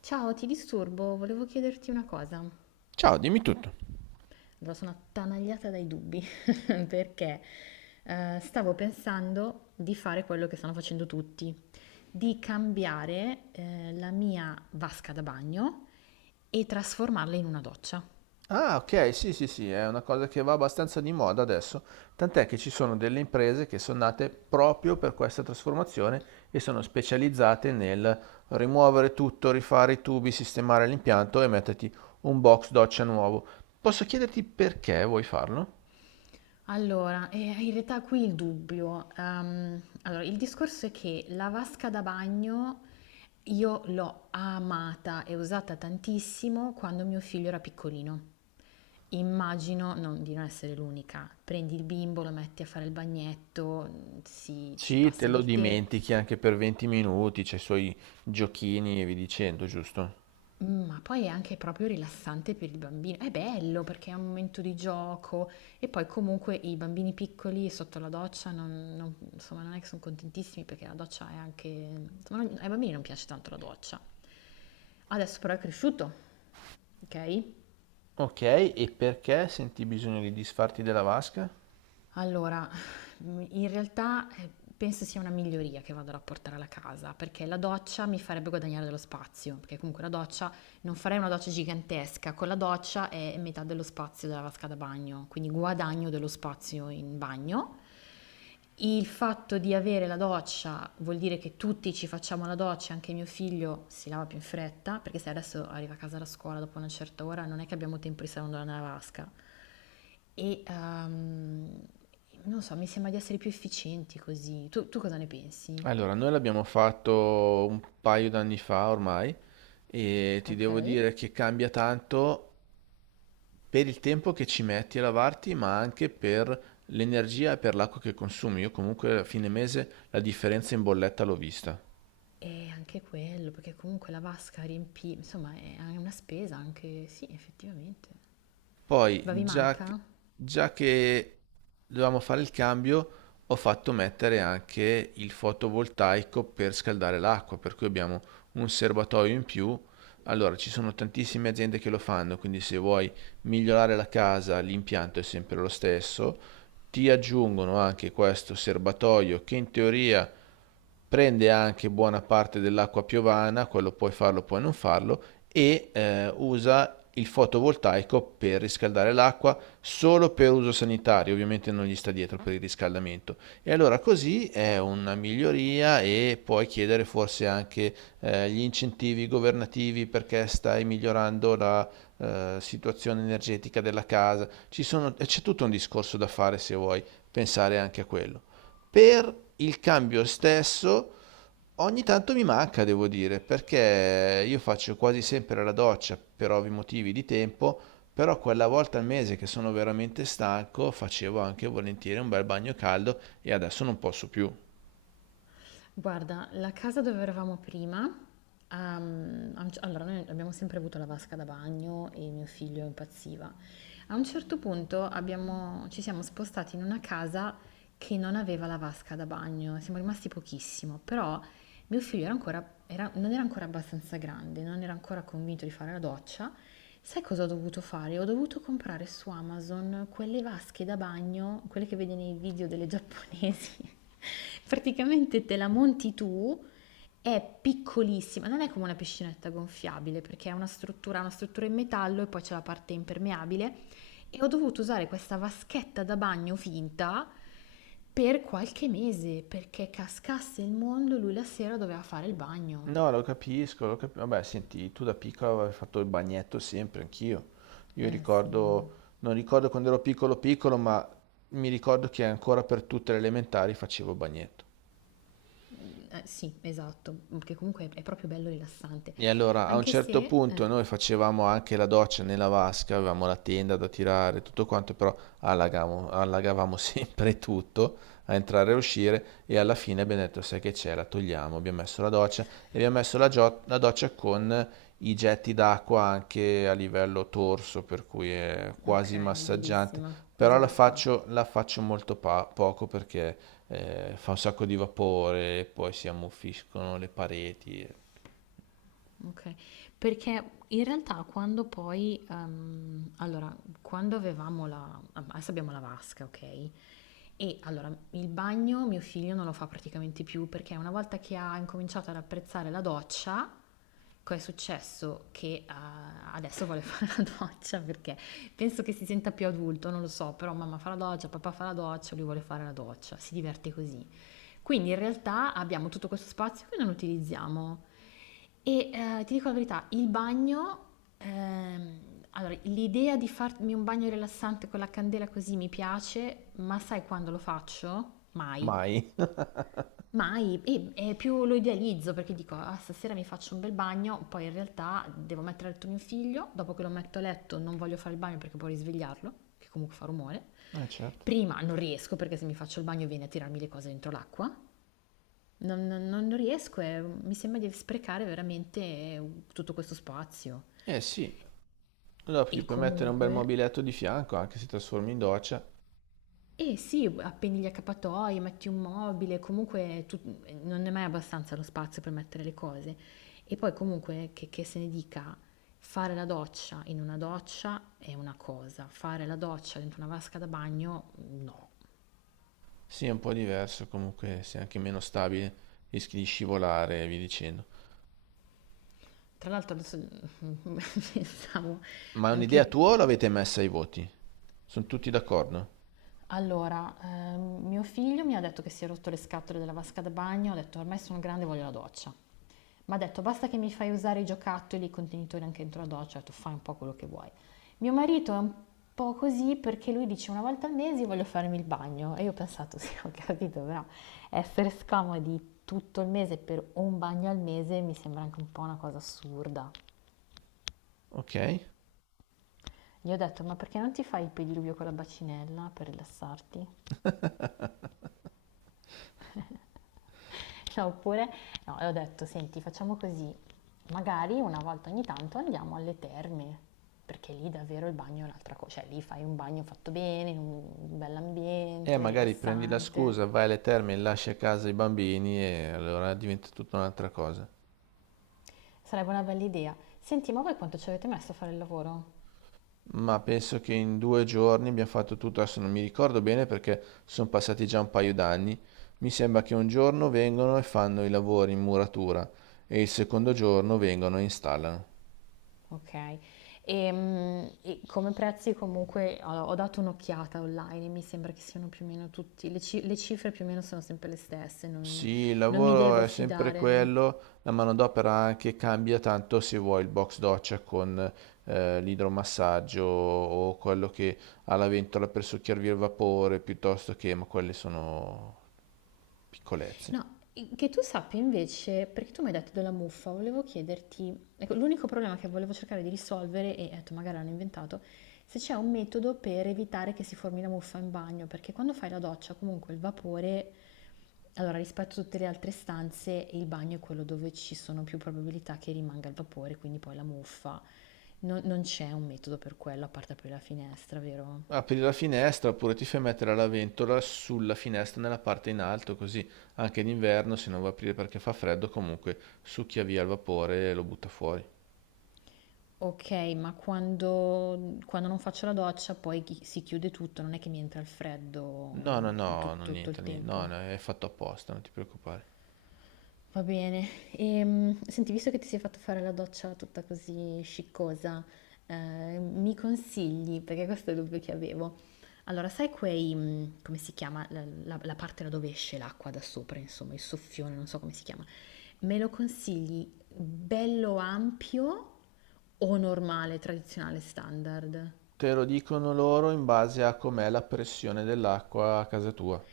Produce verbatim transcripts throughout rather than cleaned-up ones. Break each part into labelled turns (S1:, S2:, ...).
S1: Ciao, ti disturbo, volevo chiederti una cosa. Allora,
S2: Ciao, dimmi tutto.
S1: sono attanagliata dai dubbi perché eh, stavo pensando di fare quello che stanno facendo tutti, di cambiare eh, la mia vasca da bagno e trasformarla in una doccia.
S2: Ah, ok, sì, sì, sì, è una cosa che va abbastanza di moda adesso, tant'è che ci sono delle imprese che sono nate proprio per questa trasformazione e sono specializzate nel rimuovere tutto, rifare i tubi, sistemare l'impianto e metterti un box doccia nuovo. Posso chiederti perché vuoi farlo?
S1: Allora, eh, in realtà qui il dubbio. ehm, allora, il discorso è che la vasca da bagno io l'ho amata e usata tantissimo quando mio figlio era piccolino. Immagino non- di non essere l'unica. Prendi il bimbo, lo metti a fare il bagnetto, mm, si, ci
S2: Sì, te
S1: passa
S2: lo
S1: del tè.
S2: dimentichi anche per venti minuti, c'è i suoi giochini e vi dicendo, giusto?
S1: Mh, ma poi è anche proprio rilassante per il bambino. È bello perché è un momento di gioco e poi comunque i bambini piccoli sotto la doccia non non insomma, non è che son contentissimi perché la doccia è anche insomma, non- ai bambini non piace tanto la doccia. Adesso però è cresciuto, okay?
S2: Ok, e perché senti bisogno di disfarti della vasca?
S1: Allora, mhmm, in realtà, ehm, penso sia una miglioria che vado a rapportare alla casa, perché la doccia mi farebbe guadagnare dello spazio, perché comunque la doccia non farei una doccia gigantesca, con la doccia è metà dello spazio della vasca da bagno, quindi guadagno dello spazio in bagno. Il fatto di avere la doccia vuol dire che tutti ci facciamo la doccia, anche mio figlio si lava più in fretta, perché se adesso arriva a casa da scuola dopo una certa ora non è che abbiamo tempo di stare andando nella vasca. E ehm, non so, mi sembra di essere più efficienti così. Tu, tu cosa ne pensi?
S2: Allora, noi l'abbiamo fatto un paio d'anni fa ormai e ti
S1: Ok.
S2: devo dire che cambia tanto per il tempo che ci metti a lavarti, ma anche per l'energia e per l'acqua che consumi. Io comunque a fine mese la differenza in bolletta l'ho vista.
S1: E anche quello, perché comunque la vasca riempì, insomma, è una spesa anche, sì, effettivamente.
S2: Poi,
S1: Ma vi
S2: già,
S1: manca?
S2: già che dovevamo fare il cambio, ho fatto mettere anche il fotovoltaico per scaldare l'acqua, per cui abbiamo un serbatoio in più. Allora, ci sono tantissime aziende che lo fanno, quindi se vuoi migliorare la casa, l'impianto è sempre lo stesso. Ti aggiungono anche questo serbatoio che in teoria prende anche buona parte dell'acqua piovana, quello puoi farlo, puoi non farlo, e eh, usa il fotovoltaico per riscaldare l'acqua solo per uso sanitario, ovviamente non gli sta dietro per il riscaldamento. E allora così è una miglioria e puoi chiedere forse anche eh, gli incentivi governativi perché stai migliorando la eh, situazione energetica della casa. Ci sono- c'è tutto un discorso da fare se vuoi pensare anche a quello. Per il cambio stesso ogni tanto mi manca, devo dire, perché io faccio quasi sempre la doccia per ovvi motivi di tempo, però quella volta al mese che sono veramente stanco facevo anche volentieri un bel bagno caldo e adesso non posso più.
S1: Guarda, la casa dove eravamo prima, ehm, a un c- allora noi abbiamo sempre avuto la vasca da bagno e mio figlio impazziva. A un certo punto abbiamo- ci siamo spostati in una casa che non aveva la vasca da bagno, siamo rimasti pochissimo, però mio figlio era ancora- era- non era ancora abbastanza grande, non era ancora convinto di fare la doccia. Sai cosa ho dovuto fare? Ho dovuto comprare su Amazon quelle vasche da bagno, quelle che vedi nei video delle giapponesi. Praticamente te la monti tu, è piccolissima, non è come una piscinetta gonfiabile perché è una struttura, ha una struttura in metallo e poi c'è la parte impermeabile e ho dovuto usare questa vaschetta da bagno finta per qualche mese perché cascasse il mondo, lui la sera doveva fare il bagno.
S2: No, lo capisco, lo capisco. Vabbè, senti, tu da piccolo avevi fatto il bagnetto sempre, anch'io. Io
S1: Eh sì.
S2: ricordo, non ricordo quando ero piccolo piccolo, ma mi ricordo che ancora per tutte le elementari facevo il bagnetto.
S1: Eh, sì, esatto, che comunque è proprio bello rilassante,
S2: E allora a un
S1: anche
S2: certo
S1: se...
S2: punto
S1: eh,
S2: noi facevamo anche la doccia nella vasca, avevamo la tenda da tirare, tutto quanto, però allagavamo, allagavamo sempre tutto a entrare e a uscire e alla fine abbiamo detto sai che c'è, la togliamo, abbiamo messo la doccia e abbiamo messo la, gio- la doccia con i getti d'acqua anche a livello torso, per cui è quasi
S1: ok,
S2: massaggiante,
S1: bellissima,
S2: però
S1: quasi
S2: la
S1: da spa.
S2: faccio, la faccio molto pa- poco perché eh, fa un sacco di vapore, poi si ammuffiscono le pareti, e-
S1: Okay. Perché in realtà quando poi ehm, allora, quando avevamo la adesso abbiamo la vasca, okay, e allora il bagno mio figlio non lo fa praticamente più perché una volta che ha incominciato ad apprezzare la doccia, cosa è successo? Che eh, adesso vuole fare la doccia perché penso che si senta più adulto, non lo so, però mamma fa la doccia, papà fa la doccia, lui vuole fare la doccia, si diverte così. Quindi in realtà abbiamo tutto questo spazio che non utilizziamo. E eh, ti dico la verità, il bagno, ehm, allora l'idea di farmi un bagno rilassante con la candela così mi piace, ma sai quando lo faccio? Mai.
S2: mai.
S1: Mai, e, e più lo idealizzo perché dico, ah, stasera mi faccio un bel bagno, poi in realtà devo mettere a letto mio figlio, dopo che lo metto a letto non voglio fare il bagno perché può risvegliarlo, che comunque fa rumore.
S2: Eh certo.
S1: Prima non riesco perché se mi faccio il bagno viene a tirarmi le cose dentro l'acqua. Non, non- non riesco, è- mi sembra di sprecare veramente tutto questo spazio.
S2: Eh sì, allora gli
S1: E
S2: puoi mettere un bel
S1: comunque,
S2: mobiletto di fianco, anche se trasformi in doccia.
S1: eh sì, appendi gli accappatoi, metti un mobile, comunque tu- eh, non è mai abbastanza lo spazio per mettere le cose. E poi comunque, che, che se ne dica, fare la doccia in una doccia è una cosa, fare la doccia dentro una vasca da bagno, no.
S2: Sì, è un po' diverso, comunque sei anche meno stabile, rischi di scivolare e via dicendo.
S1: Tra l'altro adesso pensavo
S2: Ma è un'idea
S1: anche.
S2: tua o l'avete messa ai voti? Sono tutti d'accordo?
S1: Allora, ehm, mio figlio mi ha detto che si è rotto le scatole della vasca da bagno, ho detto ormai sono grande, voglio la doccia. Mi ha detto basta che mi fai usare i giocattoli, i contenitori anche dentro la doccia, ho detto fai un po' quello che vuoi. Mio marito è un po' così perché lui dice una volta al mese voglio farmi il bagno e io ho pensato sì, ho capito, però essere scomodi tutto il mese per un bagno al mese mi sembra anche un po' una cosa assurda.
S2: Ok.
S1: Gli ho detto ma perché non ti fai il pediluvio con la bacinella per rilassarti? No, oppure, no, e ho detto, senti, facciamo così, magari una volta ogni tanto andiamo alle terme, perché lì davvero il bagno è un'altra cosa, cioè lì fai un bagno fatto bene, in un
S2: E
S1: bell'ambiente,
S2: magari prendi la scusa,
S1: rilassante.
S2: vai alle terme e lasci a casa i bambini e allora diventa tutta un'altra cosa.
S1: Sarebbe una bella idea. Senti, ma voi quanto ci avete messo a fare il lavoro?
S2: Ma penso che in due giorni abbiamo fatto tutto, adesso non mi ricordo bene perché sono passati già un paio d'anni. Mi sembra che un giorno vengono e fanno i lavori in muratura e il secondo giorno vengono e installano.
S1: Ok. E, mm, e come prezzi comunque ho, ho dato un'occhiata online e mi sembra che siano più o meno tutti, le, ci- le cifre più o meno sono sempre le stesse, non,
S2: Sì, il
S1: non mi
S2: lavoro
S1: devo
S2: è sempre
S1: fidare.
S2: quello, la manodopera anche cambia tanto se vuoi il box doccia con eh, l'idromassaggio o quello che ha la ventola per succhiarvi il vapore piuttosto che, ma quelle sono piccolezze.
S1: No, che tu sappia invece, perché tu mi hai detto della muffa, volevo chiederti, ecco, l'unico problema che volevo cercare di risolvere, e ho detto magari l'hanno inventato, se c'è un metodo per evitare che si formi la muffa in bagno, perché quando fai la doccia comunque il vapore, allora rispetto a tutte le altre stanze, il bagno è quello dove ci sono più probabilità che rimanga il vapore, quindi poi la muffa. Non, non c'è un metodo per quello, a parte aprire la finestra, vero?
S2: Apri la finestra oppure ti fai mettere la ventola sulla finestra nella parte in alto, così anche d'inverno se non va a aprire perché fa freddo, comunque succhia via il vapore e lo butta fuori.
S1: Ok, ma quando, quando non faccio la doccia poi chi- si chiude tutto, non è che mi entra il freddo
S2: No, no,
S1: mm,
S2: no,
S1: tut-
S2: non
S1: tutto
S2: niente,
S1: il
S2: ni- no,
S1: tempo.
S2: no, è fatto apposta, non ti preoccupare.
S1: Va bene. Ehm, senti, visto che ti sei fatto fare la doccia tutta così sciccosa, eh, mi consigli, perché questo è il dubbio che avevo. Allora, sai quei, mm, come si chiama, la, la- la parte da dove esce l'acqua da sopra, insomma, il soffione, non so come si chiama. Me lo consigli bello ampio o normale, tradizionale, standard?
S2: Te lo dicono loro in base a com'è la pressione dell'acqua a casa tua.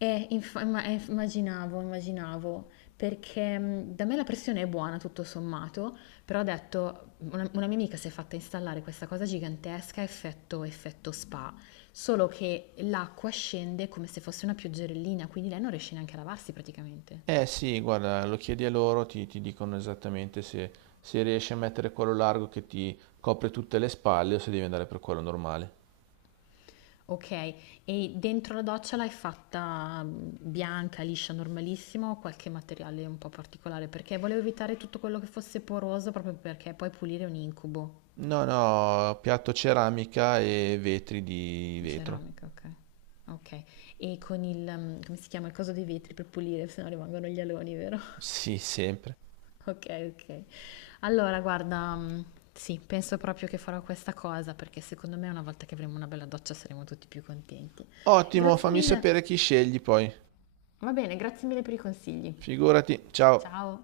S1: Eh, inf- imma- eh, immaginavo, immaginavo, perché mh, da me la pressione è buona tutto sommato, però ho detto, una, una mia amica si è fatta installare questa cosa gigantesca, effetto, effetto spa, solo che l'acqua scende come se fosse una pioggerellina, quindi lei non riesce neanche a lavarsi praticamente.
S2: Eh sì, guarda, lo chiedi a loro, ti, ti dicono esattamente se, se riesci a mettere quello largo che ti copre tutte le spalle o se devi andare per quello normale.
S1: Ok, e dentro la doccia l'hai fatta mh, bianca, liscia, normalissimo, qualche materiale un po' particolare, perché volevo evitare tutto quello che fosse poroso, proprio perché poi pulire è un incubo.
S2: No, no, piatto ceramica e vetri di vetro.
S1: Ceramica, okay. Okay. E con il mhmm, come si chiama, il coso dei vetri per pulire, se no rimangono gli aloni, vero?
S2: Sì, sempre.
S1: Okay, okay. Allora guarda, mhmm, sì, penso proprio che farò questa cosa, perché secondo me una volta che avremo una bella doccia saremo tutti più contenti.
S2: Ottimo,
S1: Grazie
S2: fammi sapere
S1: mille.
S2: chi scegli poi.
S1: Va bene, grazie mille per i consigli.
S2: Figurati, ciao.
S1: Ciao.